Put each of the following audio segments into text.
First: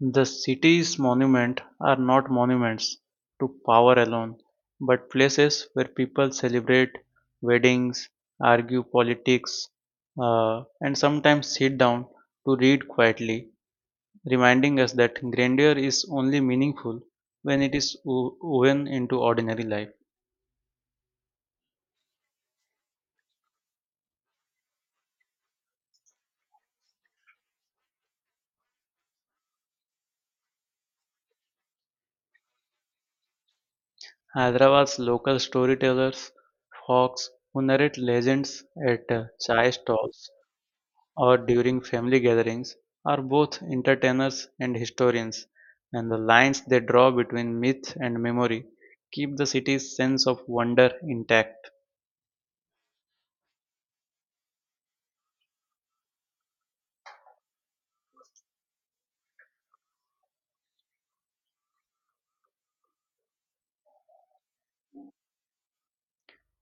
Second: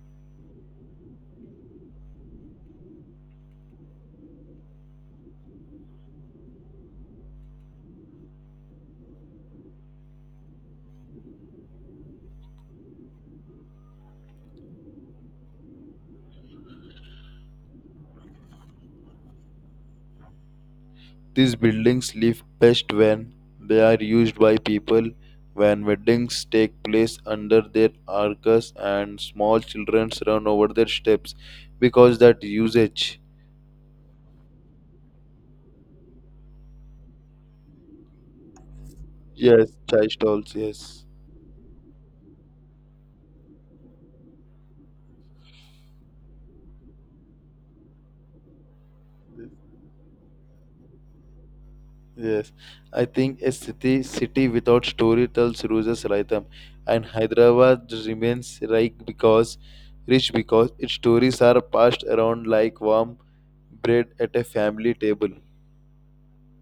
The city's monuments are not monuments to power alone, but places where people celebrate weddings, argue politics, and sometimes sit down to read quietly, reminding us that grandeur is only meaningful when it is woven into ordinary life. These buildings live best when they are used by people, when weddings take place under their arches and small children run over their steps because that usage. Hyderabad's local storytellers, folks who narrate legends at chai Yes, chai stalls, stalls, yes. or during family gatherings are both entertainers and historians, and the lines they draw between myth and memory keep the city's sense of wonder intact. Yes. I think a city without story tells loses rhythm and Hyderabad remains rich because its stories are passed around like warm bread at a family table.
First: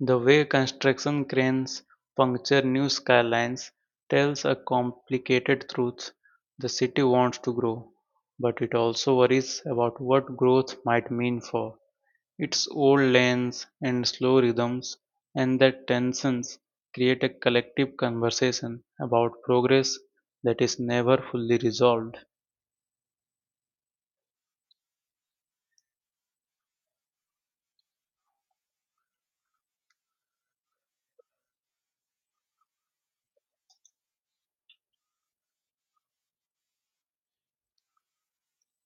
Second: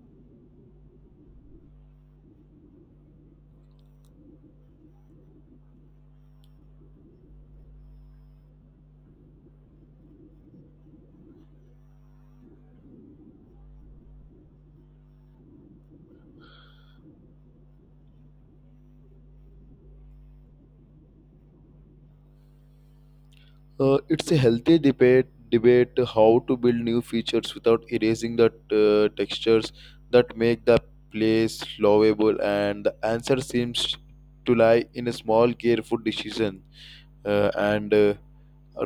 The way construction cranes puncture new skylines tells a complicated truth. The city wants to grow, but it also worries about what growth might mean for its old lanes and slow rhythms, and the tensions create a collective conversation about progress that is never fully resolved. It's a healthy debate how to build new features without erasing the textures that make the place lovable, and the answer seems to lie in a small, careful decision, and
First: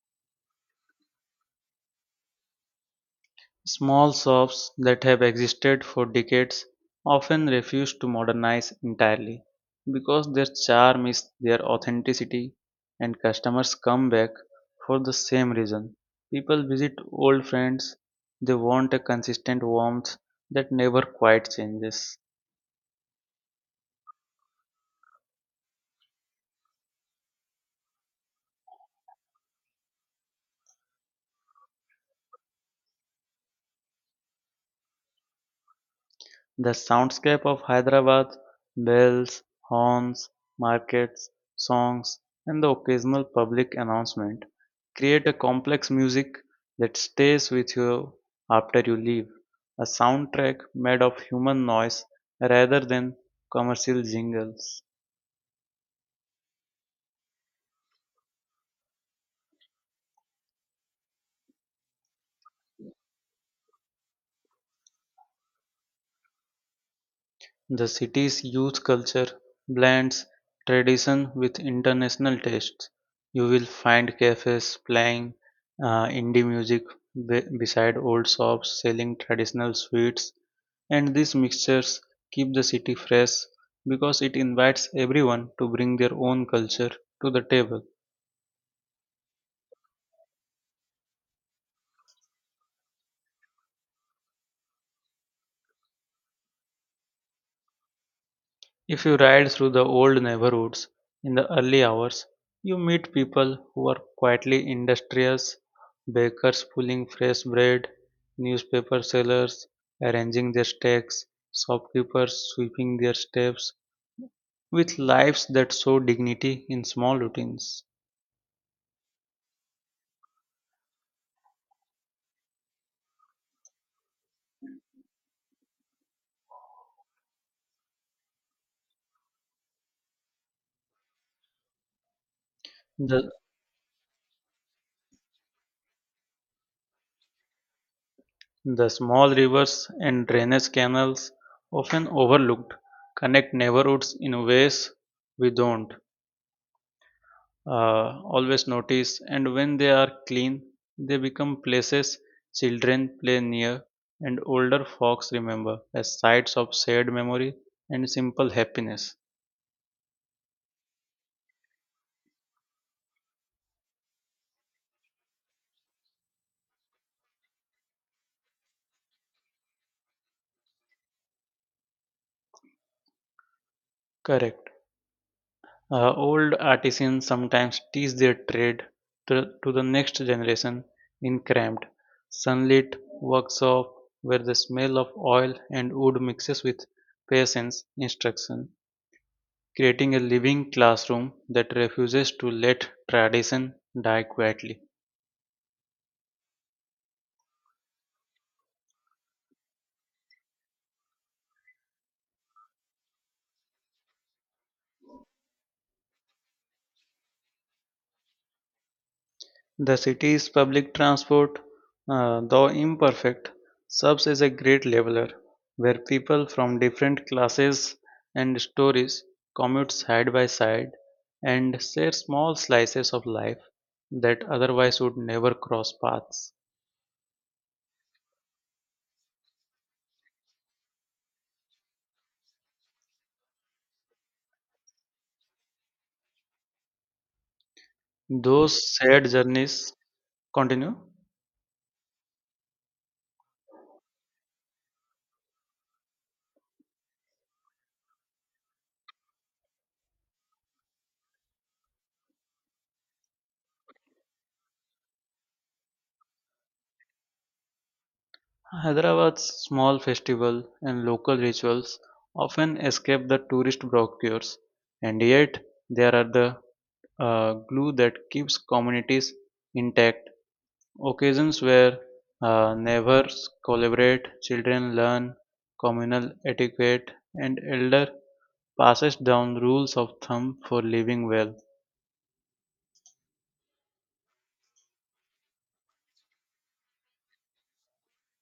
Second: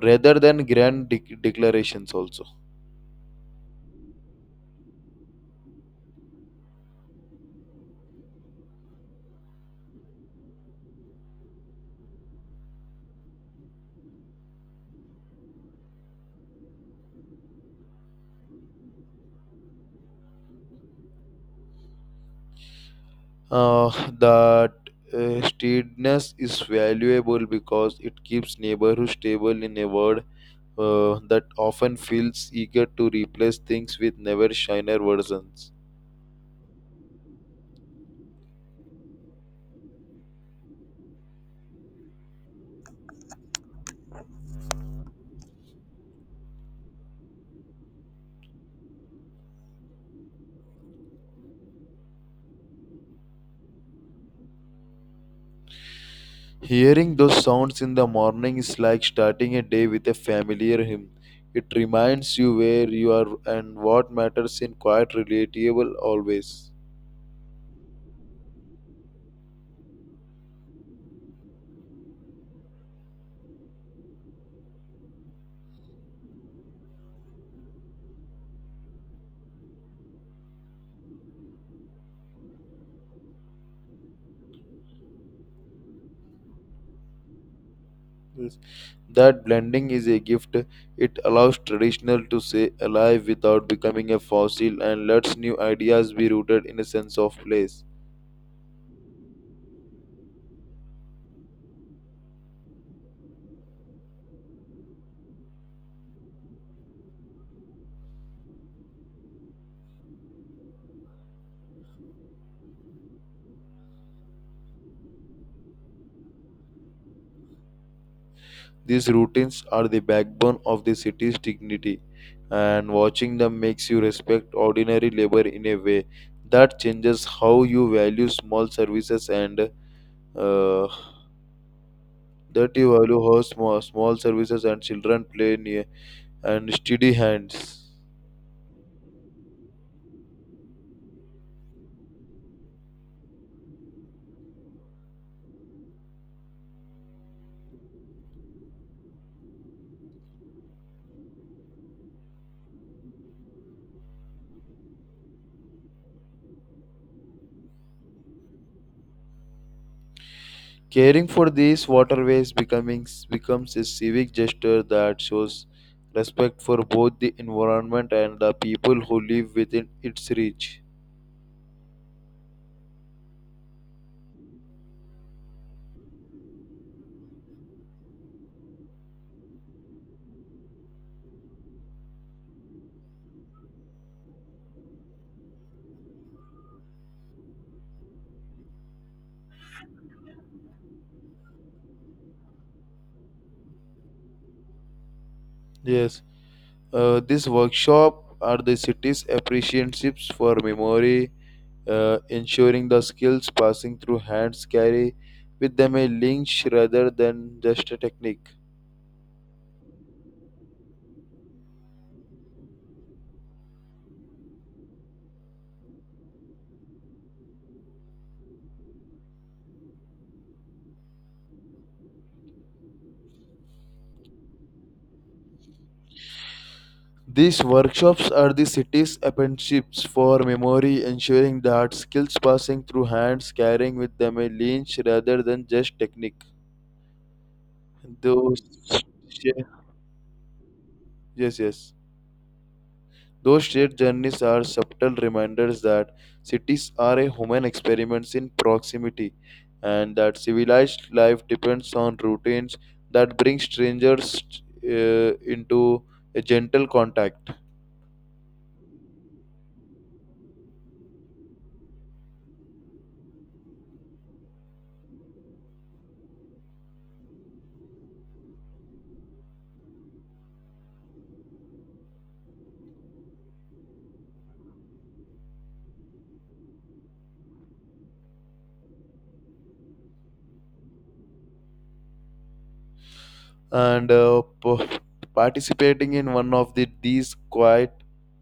rather than grand declarations. Also, Small shops that have existed for decades often refuse to modernize entirely because their charm is their authenticity and customers come back for the same reason. People visit old friends, they want a consistent warmth that never quite changes. uh, that steadiness is valuable because it keeps neighborhoods stable in a world that often feels eager to replace things with never shiner versions. The soundscape of Hyderabad, bells, horns, markets, songs, and the occasional public announcement create a complex music that stays with you after you leave. A soundtrack made of human noise rather than commercial jingles. Hearing those sounds in the morning is like starting a day with a familiar hymn. It reminds you where you are and what matters in quite relatable always. The city's youth culture blends tradition with international tastes. You will find cafes playing indie music beside old shops selling traditional sweets, and these mixtures keep the city fresh because it invites everyone to bring their own culture to the table. Yes. That blending is a gift. It allows traditional to stay alive without becoming a fossil and lets new ideas be rooted in a sense of place. If you ride through the old neighborhoods in the early hours, you meet people who are quietly industrious, bakers pulling fresh bread, newspaper sellers arranging their stacks, shopkeepers sweeping their steps, with lives that show dignity in small routines. These routines are the backbone of the city's dignity, and watching them makes you respect ordinary labor in a way that changes how you value small services and uh, that you value The, how small, small services and children play near and steady hands. the small rivers and drainage canals, often overlooked, connect neighborhoods in ways we don't uh, always notice, and when they are clean they become places children play near and older folks remember as sites of shared memory and simple happiness. Caring for these waterways becoming becomes a civic gesture that shows respect for both the environment and the people who live within its reach. Correct. Old artisans sometimes teach their trade to, to the next generation in cramped, sunlit workshop where the smell of oil and wood mixes with patience instruction, creating a living classroom that refuses to let tradition die quietly. Yes. This workshop are the city's apprenticeships for memory, ensuring the skills passing through hands carry with them a linkage rather than just a technique. The city's public transport, though imperfect, serves as a great leveler where people from different classes and stories commute side by side and share small slices of life that otherwise would never cross paths. These workshops are the city's apprenticeships for memory, ensuring that skills passing through hands carrying with them a linkage rather than just technique. Those, Those shared journeys continue. yes, yes. Those shared journeys are subtle reminders that cities are a human experiments in proximity and that civilized life depends on routines that bring strangers into a gentle contact. Hyderabad's small festival and local rituals often escape the tourist brochures, and yet they are the glue that keeps communities intact. Occasions where neighbors collaborate, children learn communal etiquette, and elder passes down rules of thumb for living well. And participating in one of these quiet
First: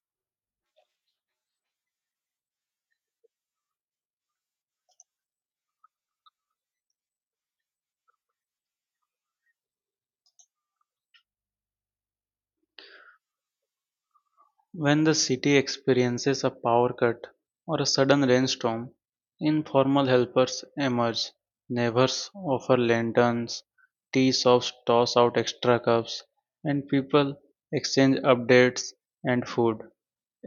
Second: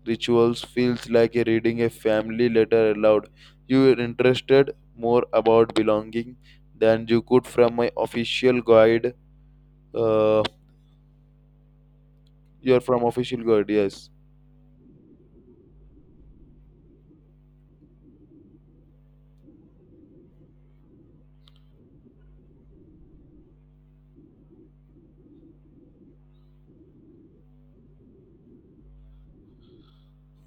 rituals feels like a reading a family letter aloud. You are interested more about belonging than you could from my official guide. Uh, You're from official guard, yes. When the city experiences a power cut or a sudden rainstorm, informal helpers emerge. Neighbors offer lanterns, tea shops toss out extra cups, and people exchange updates and food.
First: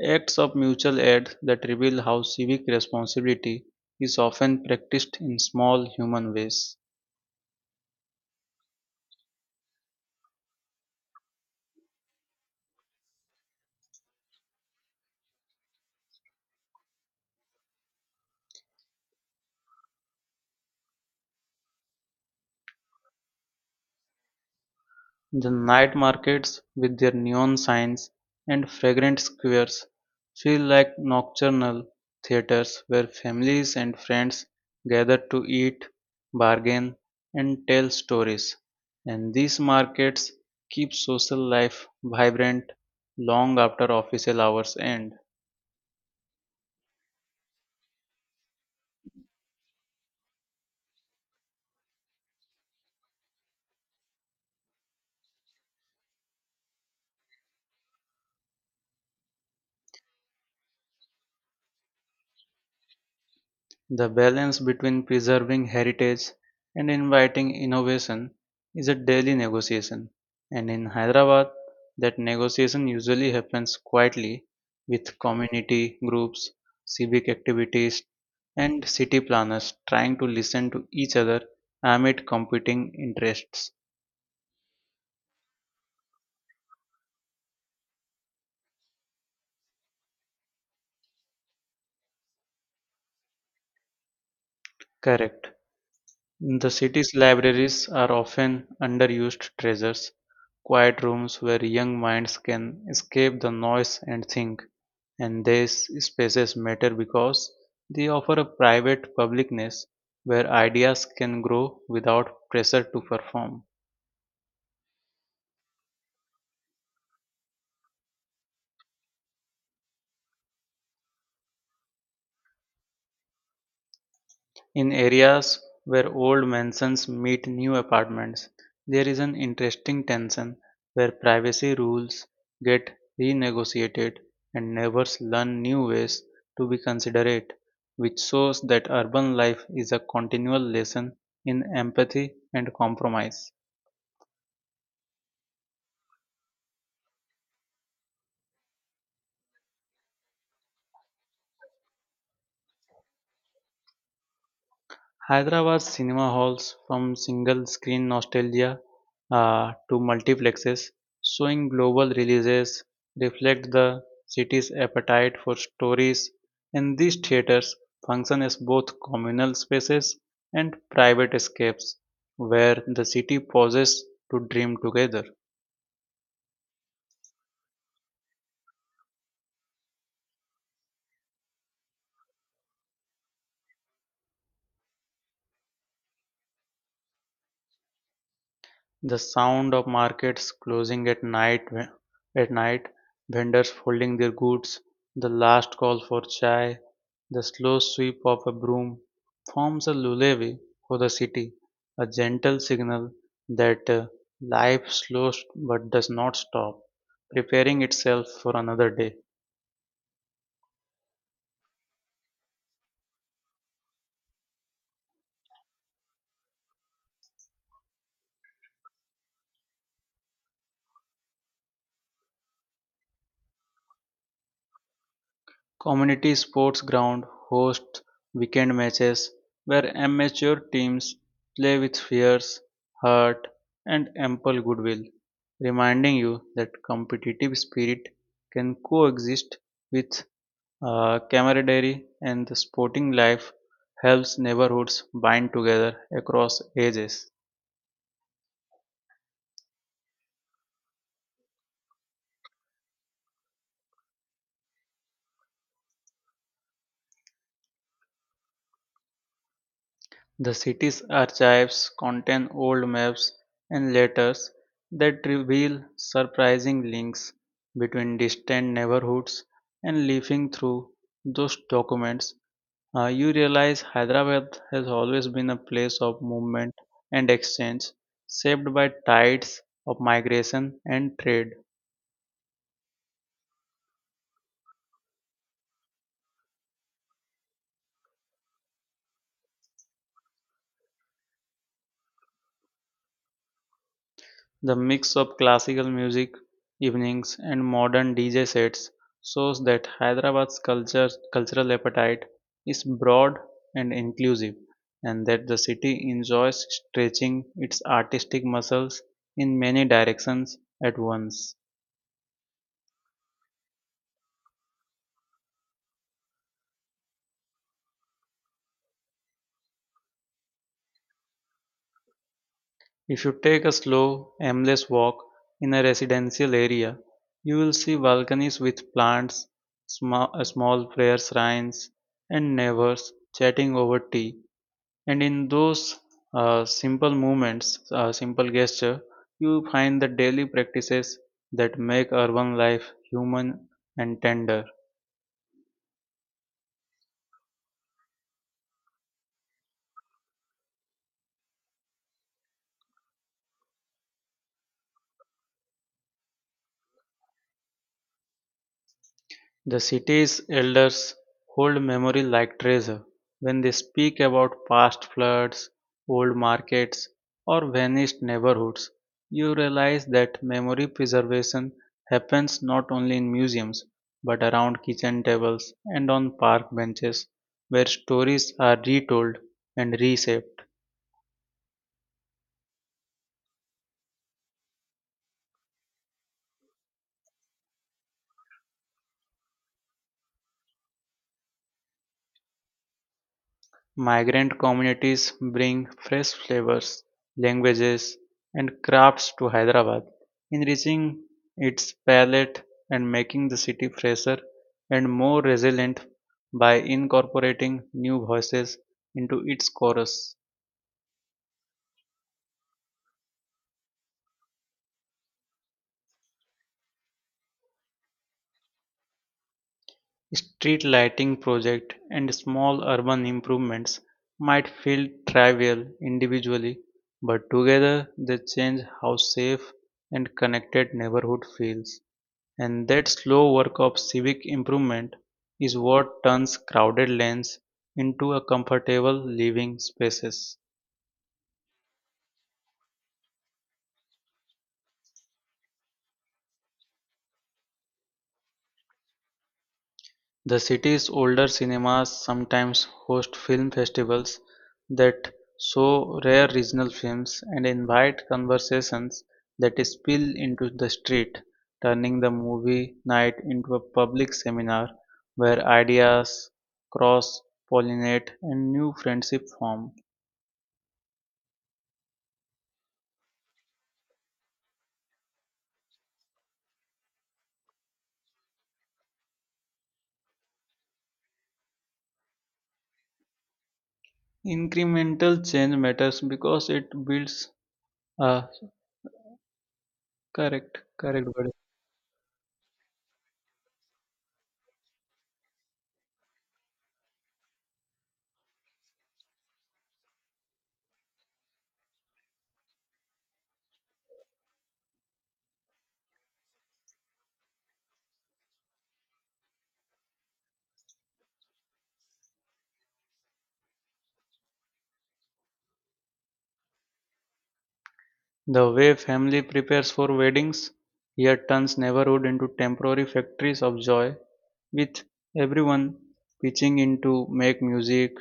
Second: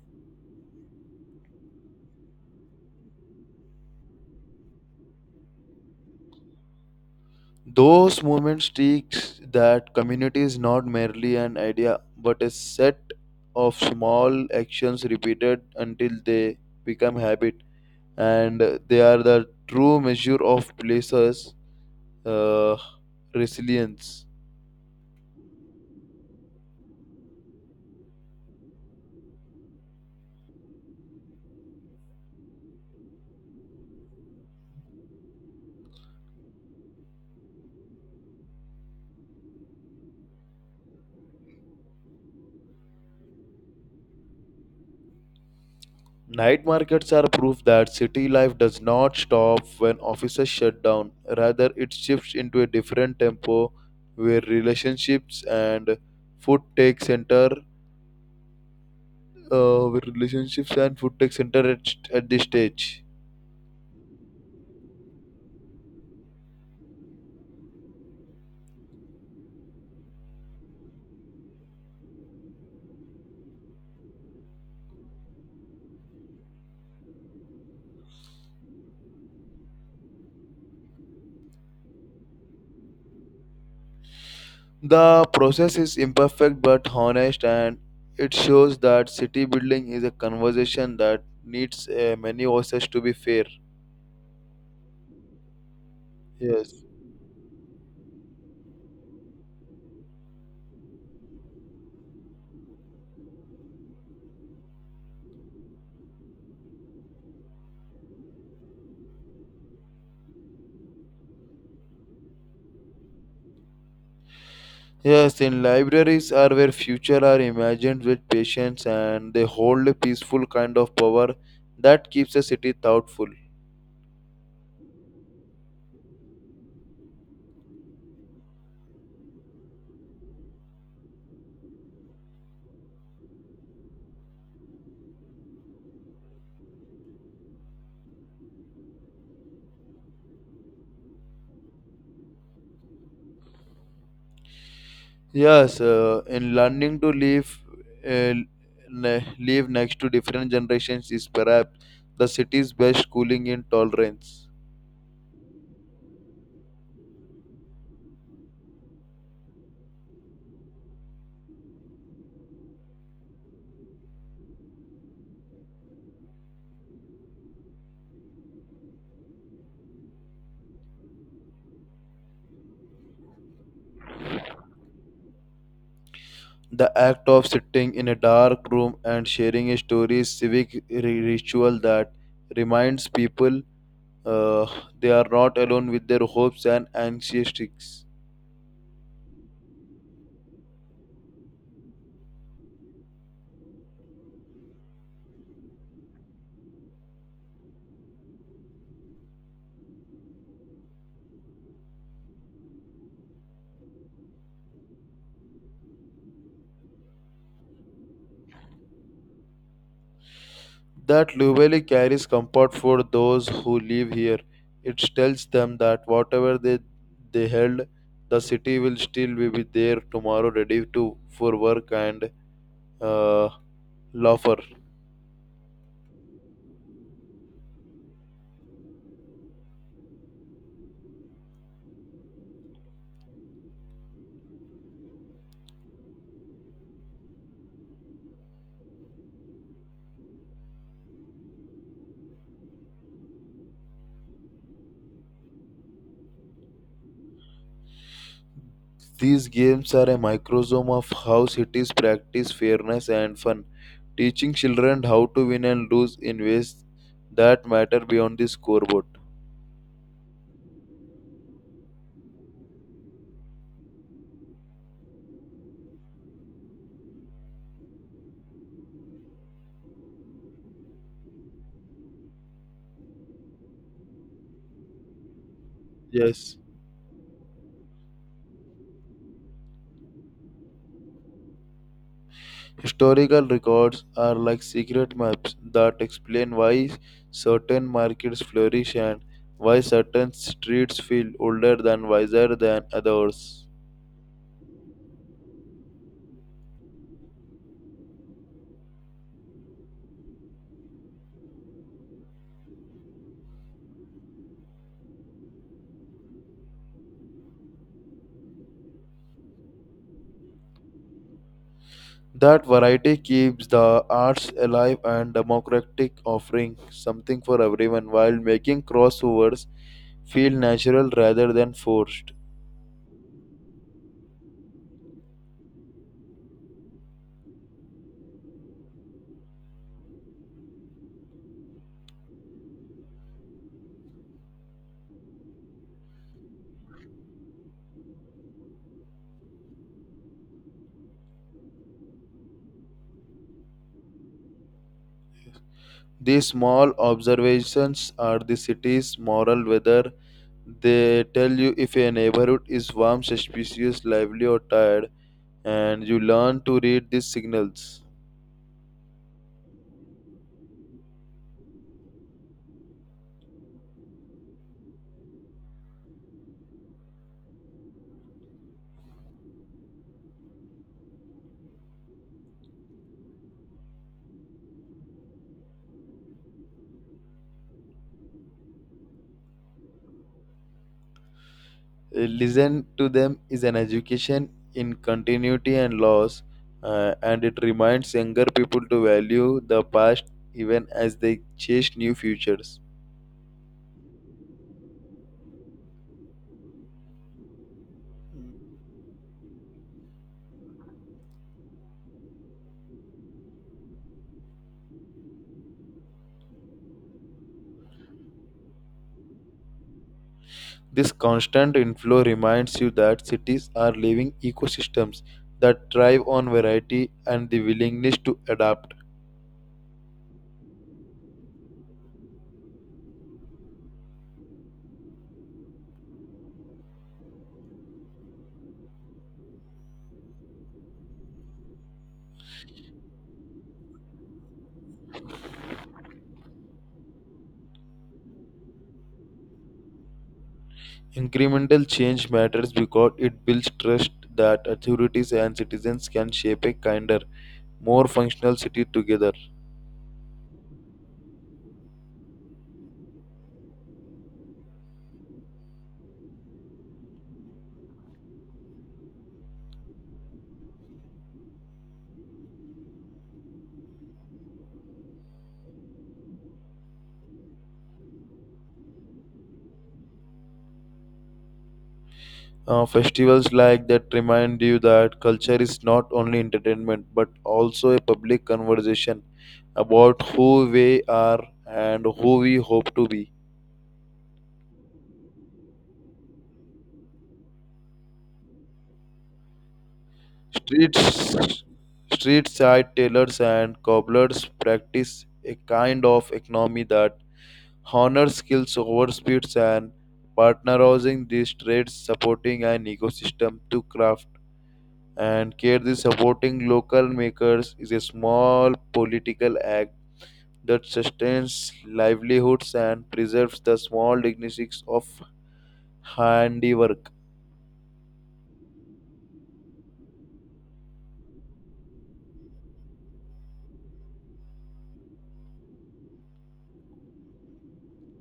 Acts of mutual aid that reveal how civic responsibility is often practiced in small human ways. Those movements teach that community is not merely an idea, but a set of small actions repeated until they become habit, and they are the true measure of places' uh, resilience. The night markets, with their neon signs and fragrant squares, feel like nocturnal theatres where families and friends gather to eat, bargain, and tell stories. And these markets keep social life vibrant long after official hours end. Night markets are proof that city life does not stop when offices shut down. Rather, it shifts into a different tempo where relationships and food take center with relationships and food tech at this stage. The balance between preserving heritage and inviting innovation is a daily negotiation, and in Hyderabad, that negotiation usually happens quietly with community groups, civic activities, and city planners trying to listen to each other amid competing interests. The process is imperfect but honest, and it shows that city building is a conversation that needs many voices to be fair. Correct. The Yes. city's libraries are often underused treasures, quiet rooms where young minds can escape the noise and think, and these spaces matter because they offer a private publicness where ideas can grow without pressure to perform. Yes, in libraries are where future are imagined with patience and they hold a peaceful kind of power that keeps a city thoughtful. In areas where old mansions meet new apartments, there is an interesting tension where privacy rules get renegotiated and neighbors learn new ways to be considerate, which shows that urban life is a continual lesson in empathy and compromise. Yes, in learning to live, uh, live next to different generations is perhaps the city's best schooling in tolerance. Hyderabad cinema halls, from single screen nostalgia to multiplexes showing global releases, reflect the city's appetite for stories, and these theaters function as both communal spaces and private escapes where the city pauses to dream together. The act of sitting in a dark room and sharing a story is civic ritual that reminds people uh, they are not alone with their hopes and anxieties. The sound of markets closing at night, vendors folding their goods, the last call for chai, the slow sweep of a broom forms a lullaby for the city, a gentle signal that life slows but does not stop, preparing itself for another day. That Lubeli carries comfort for those who live here. It tells them that whatever they held, the city will still be with there tomorrow, ready to for work and uh, laughter. Community Sports Ground hosts weekend matches where amateur teams play with fierce heart and ample goodwill, reminding you that competitive spirit can coexist with camaraderie, and the sporting life helps neighborhoods bind together across ages. These games are a microsome of how cities practice fairness and fun, teaching children how to win and lose in ways that matter beyond the scoreboard. The city's archives contain old maps and letters that reveal surprising links between distant neighborhoods, and leafing through those documents, you realize Hyderabad has always been a place of Yes. movement and exchange, shaped by tides of migration and trade. Historical records are like secret maps that explain why certain markets flourish and why certain streets feel older than wiser than others. The mix of classical music evenings and modern DJ sets shows that Hyderabad's cultural appetite is broad and inclusive, and that the city enjoys stretching its artistic muscles in many directions at once. That variety keeps the arts alive and democratic, offering something for everyone while making crossovers feel natural rather than forced. If you take a slow, aimless walk in a residential area, you will see balconies with plants, small prayer shrines, and neighbors chatting over tea, and in those uh, simple movements simple gesture you find the daily practices that make urban life human and tender. These small observations are the city's moral weather. They tell you if a neighborhood is warm, suspicious, lively, or tired, and you learn to read these signals. The city's elders hold memory like treasure when they speak about past floods, old markets, or vanished neighborhoods. You realize that memory preservation happens not only in museums but around kitchen tables and on park benches where stories are retold and reshaped. Listen to them is an education in continuity and loss, and it reminds younger people to value the past even as they chase new futures. Migrant communities bring fresh flavors, languages, and crafts to Hyderabad, enriching its palate and making the city fresher and more resilient by incorporating new voices into its chorus. This constant inflow reminds you that cities are living ecosystems that thrive on variety and the willingness to adapt. Street lighting project and small urban improvements might feel trivial individually, but together they change how safe and connected neighborhood feels. And that slow work of civic improvement is what turns crowded lanes into a comfortable living spaces. Incremental change matters because it builds trust that authorities and citizens can shape a kinder, more functional city together. The city's older cinemas sometimes host film festivals that show rare regional films and invite conversations that spill into the street, turning the movie night into a public seminar where ideas cross pollinate and new friendship form. Festivals like that remind you that culture is not only entertainment but also a public conversation about who we are and who we hope to be. Incremental change matters because it builds a correct correct Streets, word. Street side tailors and cobblers practice a kind of economy that honor skills over speeds and partnerizing these trades supporting an ecosystem to craft and care the supporting local makers is a small political act that sustains livelihoods and preserves the small dignities of handiwork The way family prepares for weddings here turns neighborhood into temporary factories of joy, with everyone pitching in to make music,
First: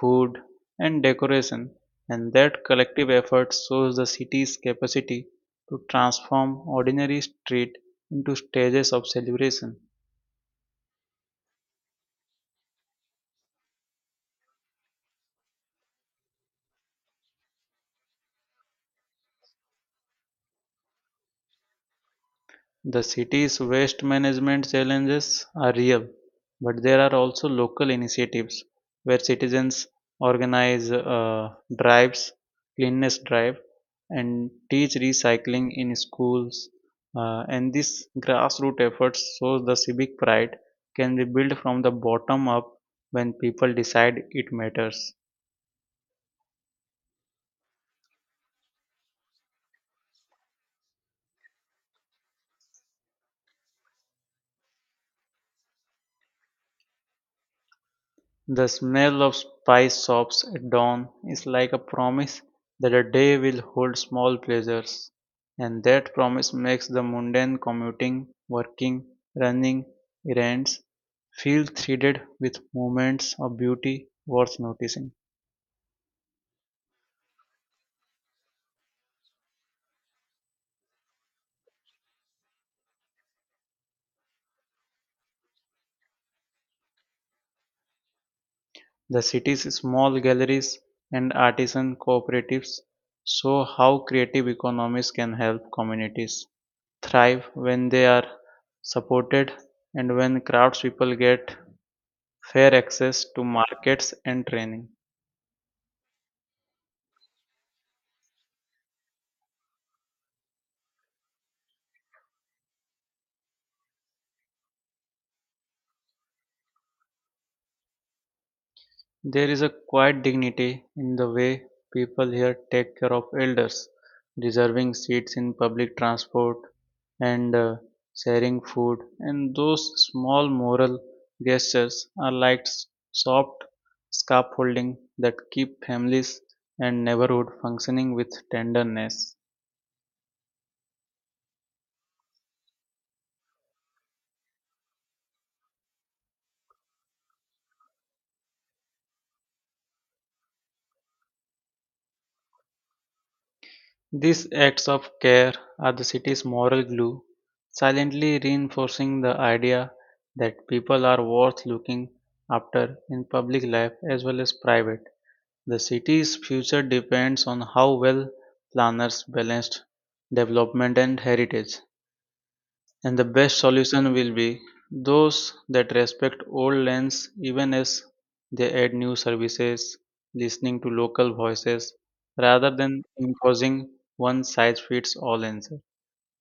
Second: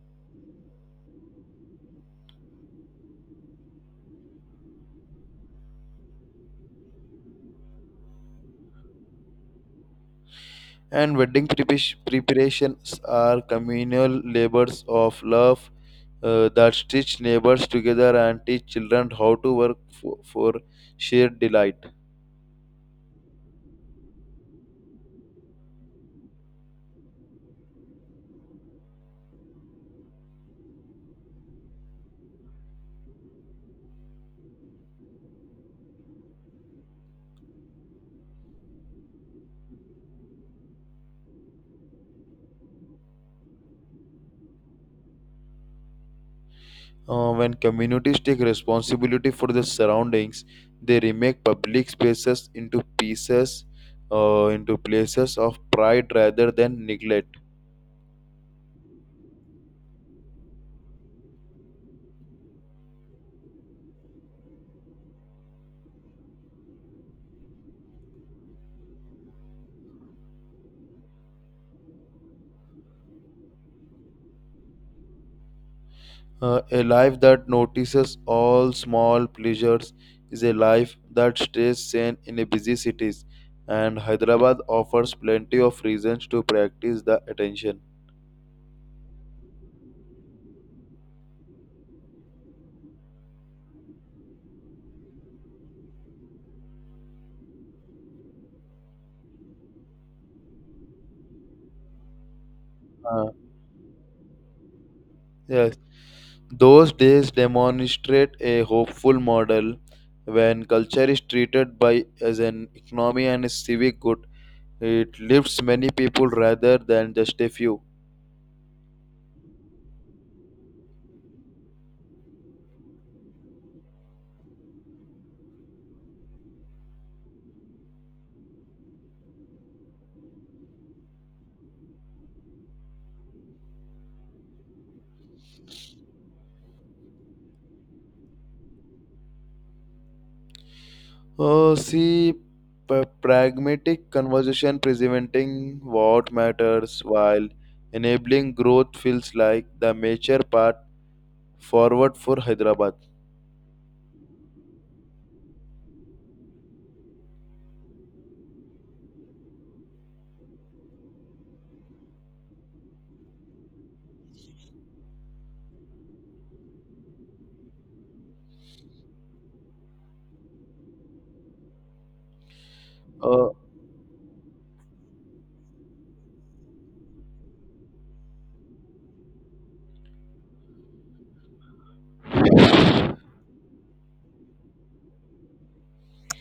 food, and decoration, and that collective effort shows the city's capacity to transform ordinary street into stages of celebration. and wedding preparations are communal labors of love that stitch neighbors together and teach children how to work for shared delight. The city's waste management challenges are real, but there are also local initiatives where citizens organize drives, cleanliness drive, and teach recycling in schools. And these grassroots efforts shows the civic pride can be built from the bottom up when people decide it matters. When communities take responsibility for their surroundings, they remake public spaces into pieces, into places of pride rather than neglect. The smell of spice shops at dawn is like a promise that a day will hold small pleasures, and that promise makes the mundane commuting, working, running, errands feel threaded with moments of beauty worth noticing. A life that notices all small pleasures is a life that stays sane in a busy cities, and Hyderabad offers plenty of reasons to practice the attention. The city's small galleries and artisan cooperatives show how creative economies can help communities thrive when they are supported and when craftspeople get fair access Uh, to markets and training. yes. Those days demonstrate a hopeful model when culture is treated by as an economy and a civic good. It lifts many people rather than just a few. There is a quiet dignity in the way people here take care of elders, reserving seats in public transport and sharing food, and those small moral gestures are like soft scaffolding that keep families and neighborhood functioning with tenderness. Oh, see, pragmatic conversation presenting what matters while enabling growth feels like the major path forward for Hyderabad. These acts of care are the city's moral glue, silently reinforcing the idea that people are worth looking after in public life as well as private. The city's future depends on how well planners balance development and heritage, and the Uh, best solution will be those that respect old lanes even as they add new services, listening to local voices rather than imposing one size fits all answer.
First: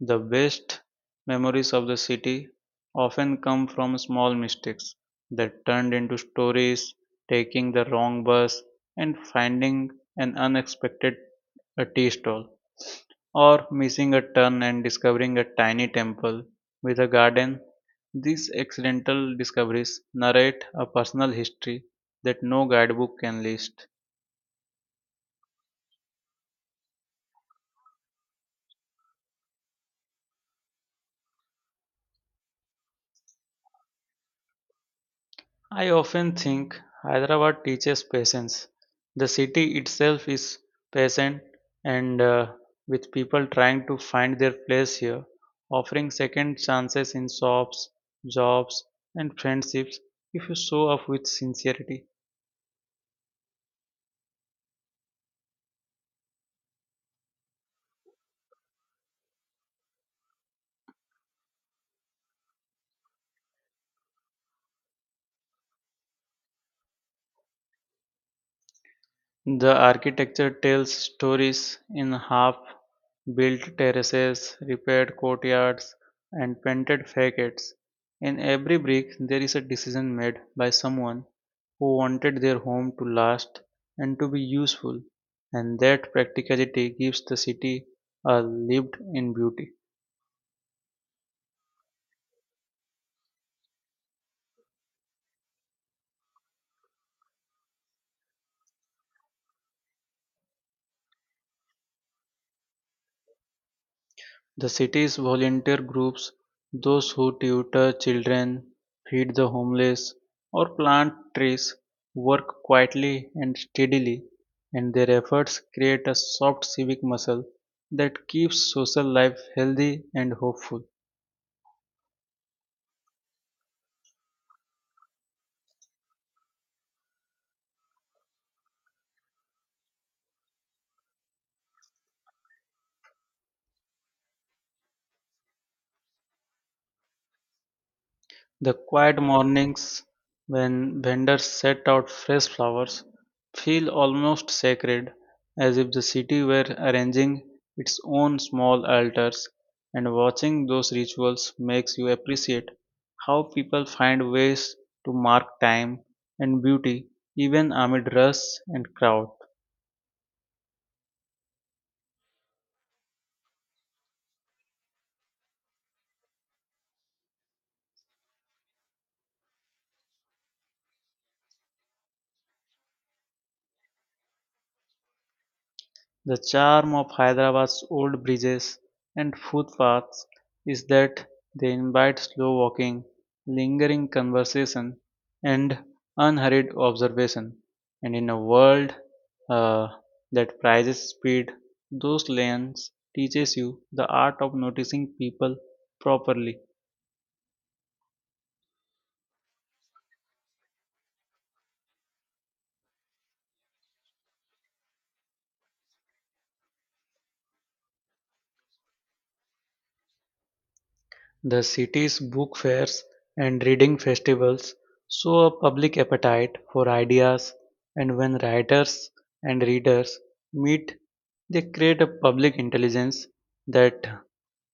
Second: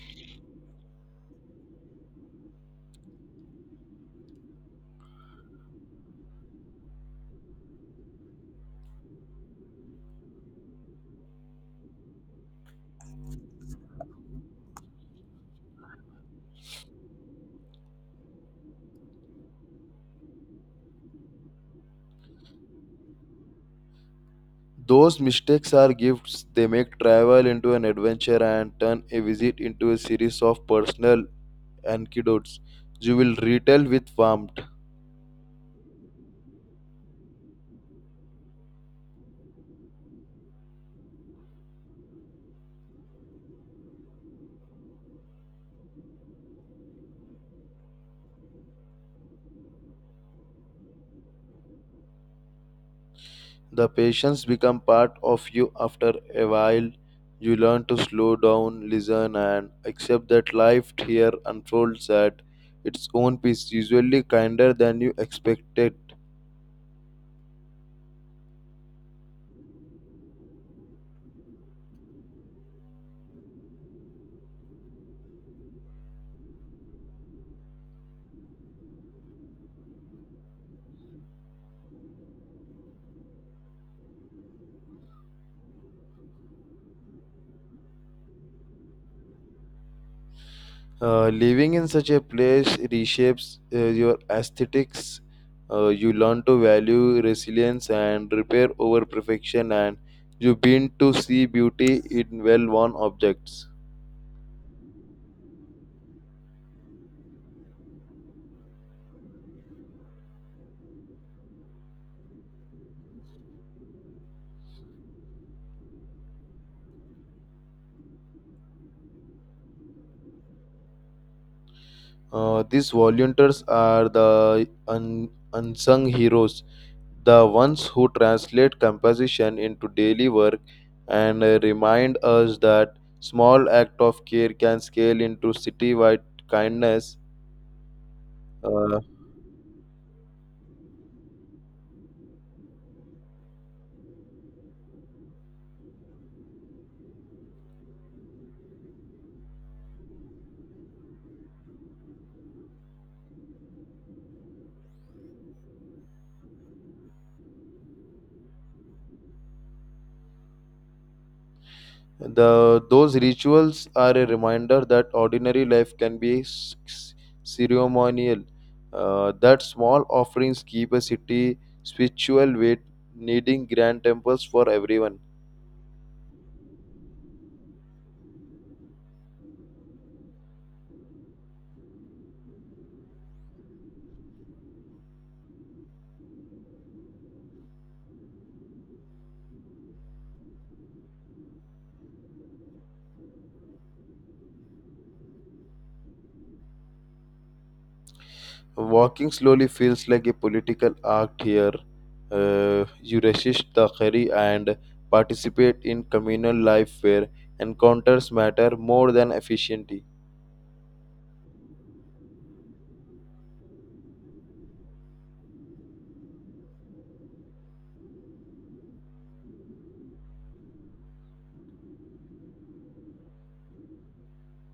The best memories of the city often come from small mistakes that turned into stories, taking the wrong bus, and finding an unexpected a tea stall, or missing a turn and discovering a tiny temple with a garden. These accidental discoveries narrate a personal history that no guidebook can list. those mistakes are gifts. They make travel into an adventure and turn a visit into a series of personal anecdotes you will retell with warmth. I often think Hyderabad teaches patience. The city itself is patient and with people trying to find their place here, offering second chances in shops, jobs, and friendships if you show up with sincerity. The patients become part of you after a while. You learn to slow down, listen, and accept that life here unfolds at its own pace, usually kinder than you expected. The architecture tells stories in half-built terraces, repaired courtyards, and painted facades. In every brick, there is a decision made by someone who wanted their home to last and to be useful, and that practicality gives the city a lived in beauty. Living in such a place reshapes your aesthetics. You learn to value resilience and repair over perfection, and you begin to see beauty in well worn objects. The city's volunteer groups, those who tutor children, feed the homeless, or plant trees, work quietly and steadily, and their efforts create a soft civic muscle that keeps social life healthy and hopeful. These volunteers are the unsung heroes, the ones who translate composition into daily work and remind us that small act of care can scale into citywide kindness. The Uh, quiet mornings when vendors set out fresh flowers feel almost sacred, as if the city were arranging its own small altars, and watching those rituals makes you appreciate how people find ways to mark time and beauty even amid rush and crowd. the those rituals are a reminder that ordinary life can be ceremonial. That small offerings keep a city spiritual weight, needing grand temples for everyone. The charm of Hyderabad's old bridges and footpaths is that they invite slow walking, lingering conversation, and unhurried observation. And in a world uh, that prizes speed, those lanes teaches you the art of noticing people properly. Walking slowly feels like a political act here. You resist the hurry and participate in communal life where encounters matter more than efficiency. The city's book fairs and reading festivals show a public appetite for ideas, and when writers and readers meet, they create a public intelligence that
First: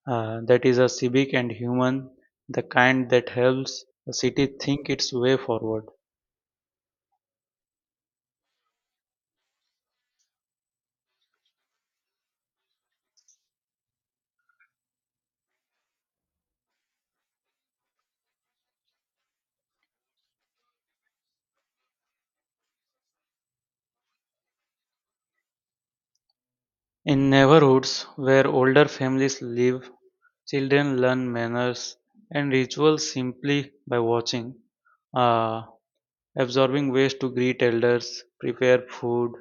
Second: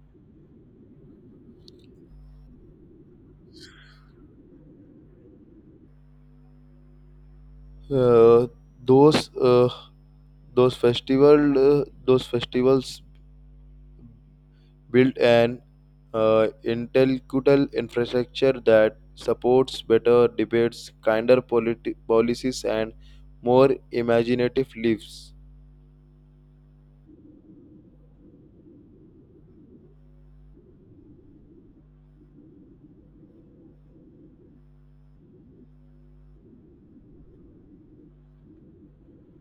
that is a civic and human, the kind that helps the city think its way forward. Uh, those uh, those festivals build an intellectual infrastructure that supports better debates, kinder policies, and more imaginative lives. In neighborhoods where older families live, children learn manners and rituals simply by watching. Uh, Absorbing ways to greet elders, prepare food,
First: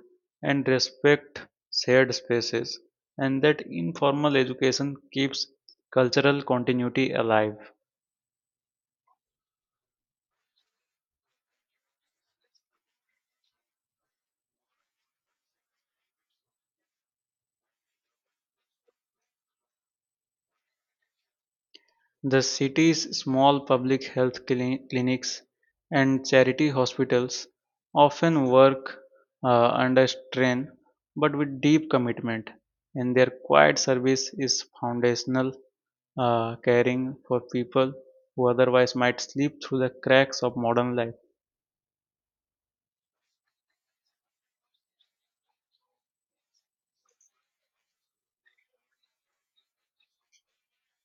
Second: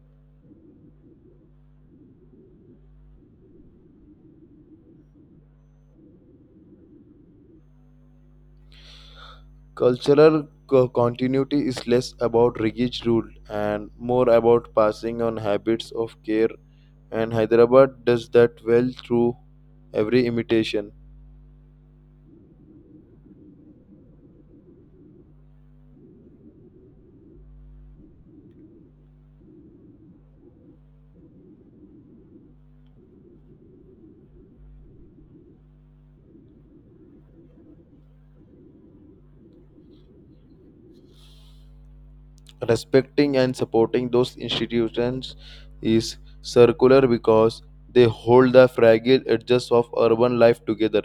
and respect shared spaces, and that informal education keeps cultural continuity alive. Cultural continuity is less about rigid rule and more about passing on habits of care, and Hyderabad does that well through every imitation. The city's small public health clinics and charity hospitals often work under strain but with deep commitment, and their quiet service is foundational, caring for people who otherwise might slip through the cracks of modern life. Respecting and supporting those institutions is circular because they hold the fragile edges of urban life together.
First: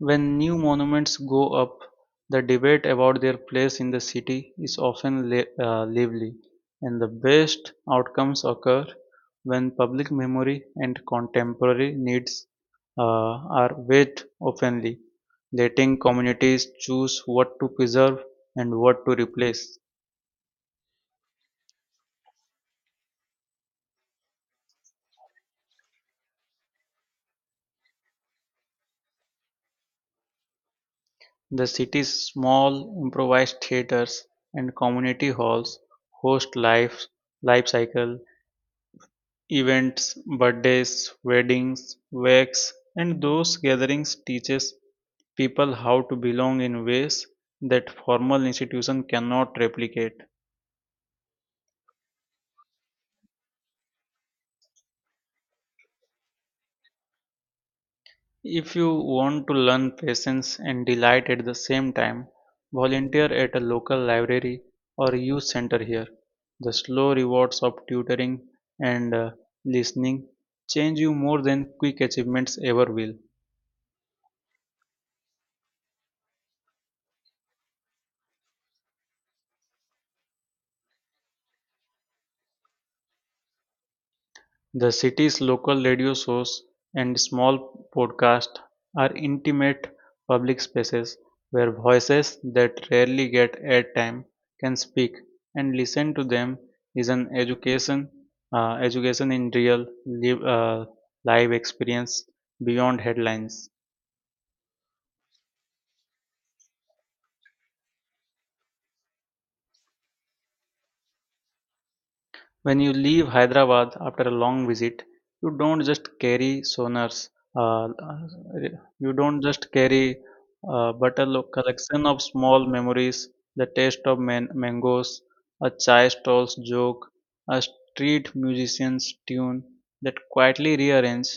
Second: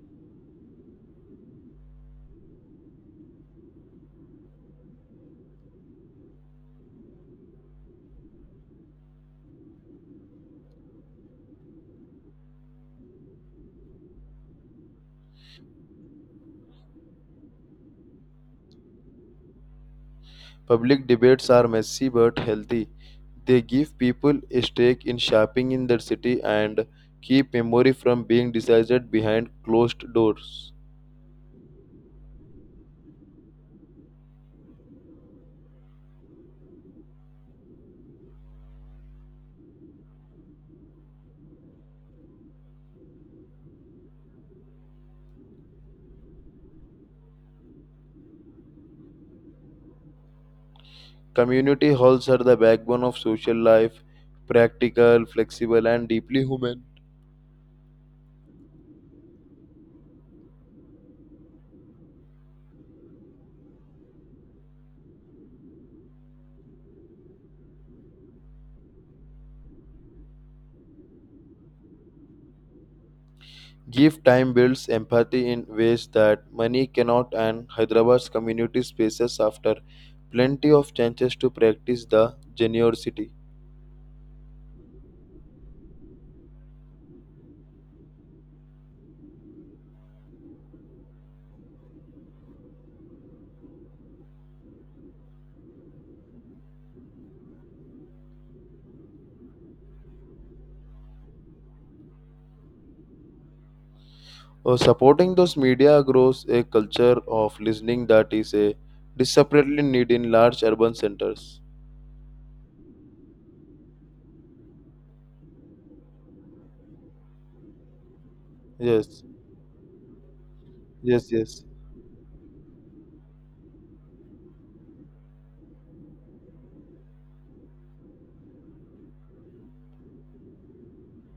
When new monuments go up, the debate about their place in the city is often lively, and the best outcomes occur when public memory and contemporary needs uh, are weighed openly, letting communities choose what to preserve and what to replace. Public debates are messy but healthy. They give people a stake in shaping in their city and keep memory from being decided behind closed doors. The city's small improvised theaters and community halls host life cycle events, birthdays, weddings, wakes, and those gatherings teaches people how to belong in ways that formal institution cannot replicate. Community halls are the backbone of social life, practical, flexible, and deeply human. If you want to learn patience and delight at the same time, volunteer at a local library or youth center here. The slow rewards of tutoring and listening change you more than quick achievements ever will. Give time builds empathy in ways that money cannot, and Hyderabad's community spaces after plenty of chances to practice the generosity. The city's local radio shows and small podcasts are intimate public spaces where voices that rarely get airtime can speak, and listen to them is an education in live, uh, live experience beyond headlines. Supporting those media grows a culture of listening that is a desperately need in large urban centers. When you leave Hyderabad after a long visit, you don't just carry sonars, uh, you Yes, don't just carry, but a yes, yes, collection of small memories, the taste of mangoes, a chai stall's joke, a street musician's tune that quietly rearrange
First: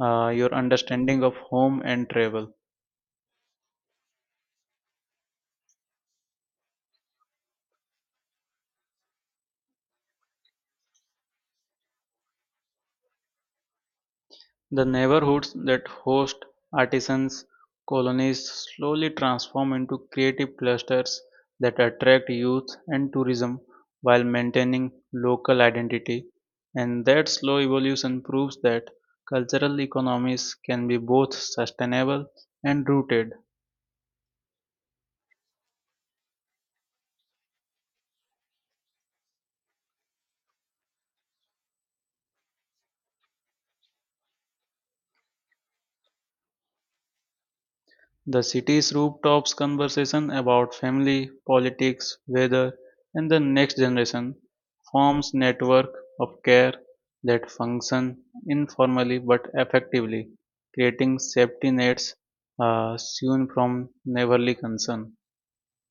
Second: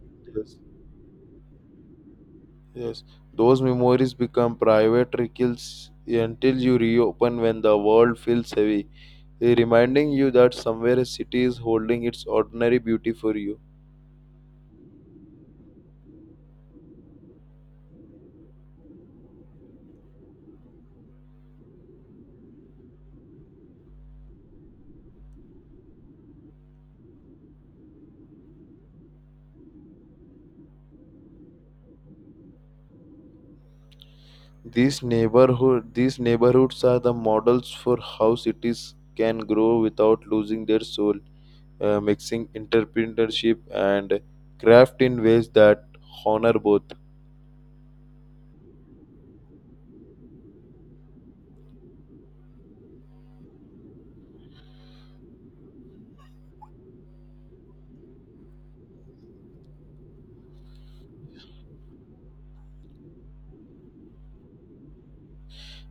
your yes, understanding of home and travel. yes. Those memories become private rituals until you reopen when the world feels heavy, reminding you that somewhere a city is holding its ordinary beauty for you. The neighborhoods that host artisans' colonies slowly transform into creative clusters that attract youth and tourism while maintaining local identity. And that slow evolution proves that cultural economies can be both sustainable and rooted. These neighborhoods are the models for how cities can grow without losing their soul, mixing entrepreneurship and craft in ways that honor both. The city's rooftops conversation about family, politics, weather, and the next generation forms network of care that function informally but effectively, creating safety nets sewn from neighborly concern.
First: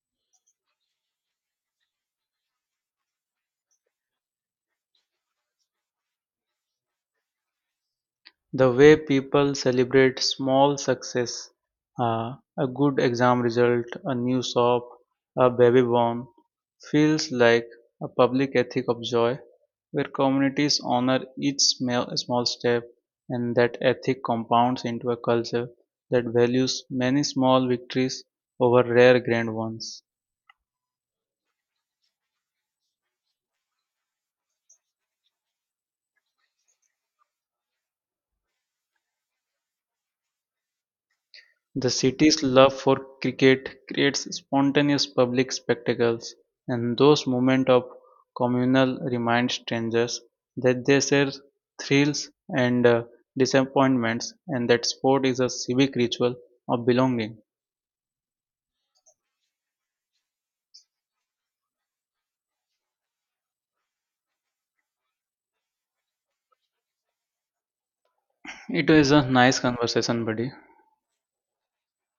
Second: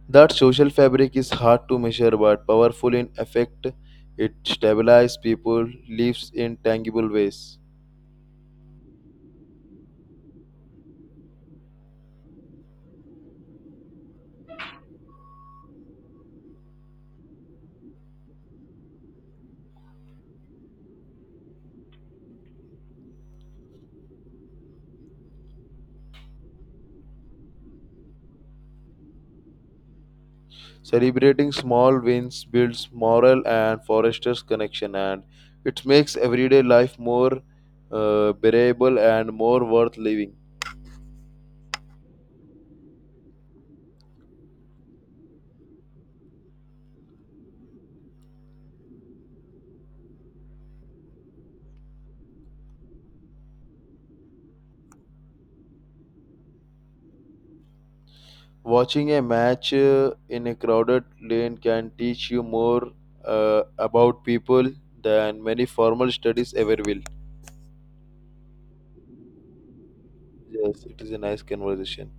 That social fabric is hard to measure but powerful in effect. It stabilizes people, lives in tangible ways. The way people celebrate small success, a good exam result, a new shop, a baby born, feels like a public ethic of joy where communities honor each small step, and that ethic compounds into a culture that values many small victories over rare grand ones. Celebrating small wins builds moral and fosters connection, and it makes everyday life more bearable and more worth living. The city's love for cricket creates spontaneous public spectacles, and those moments of communal remind strangers that they share thrills and disappointments, and that sport is a civic ritual of belonging. Watching a match in a crowded lane can teach you more about people than many formal studies ever will. It was a nice conversation, buddy. Yes, it is a nice conversation.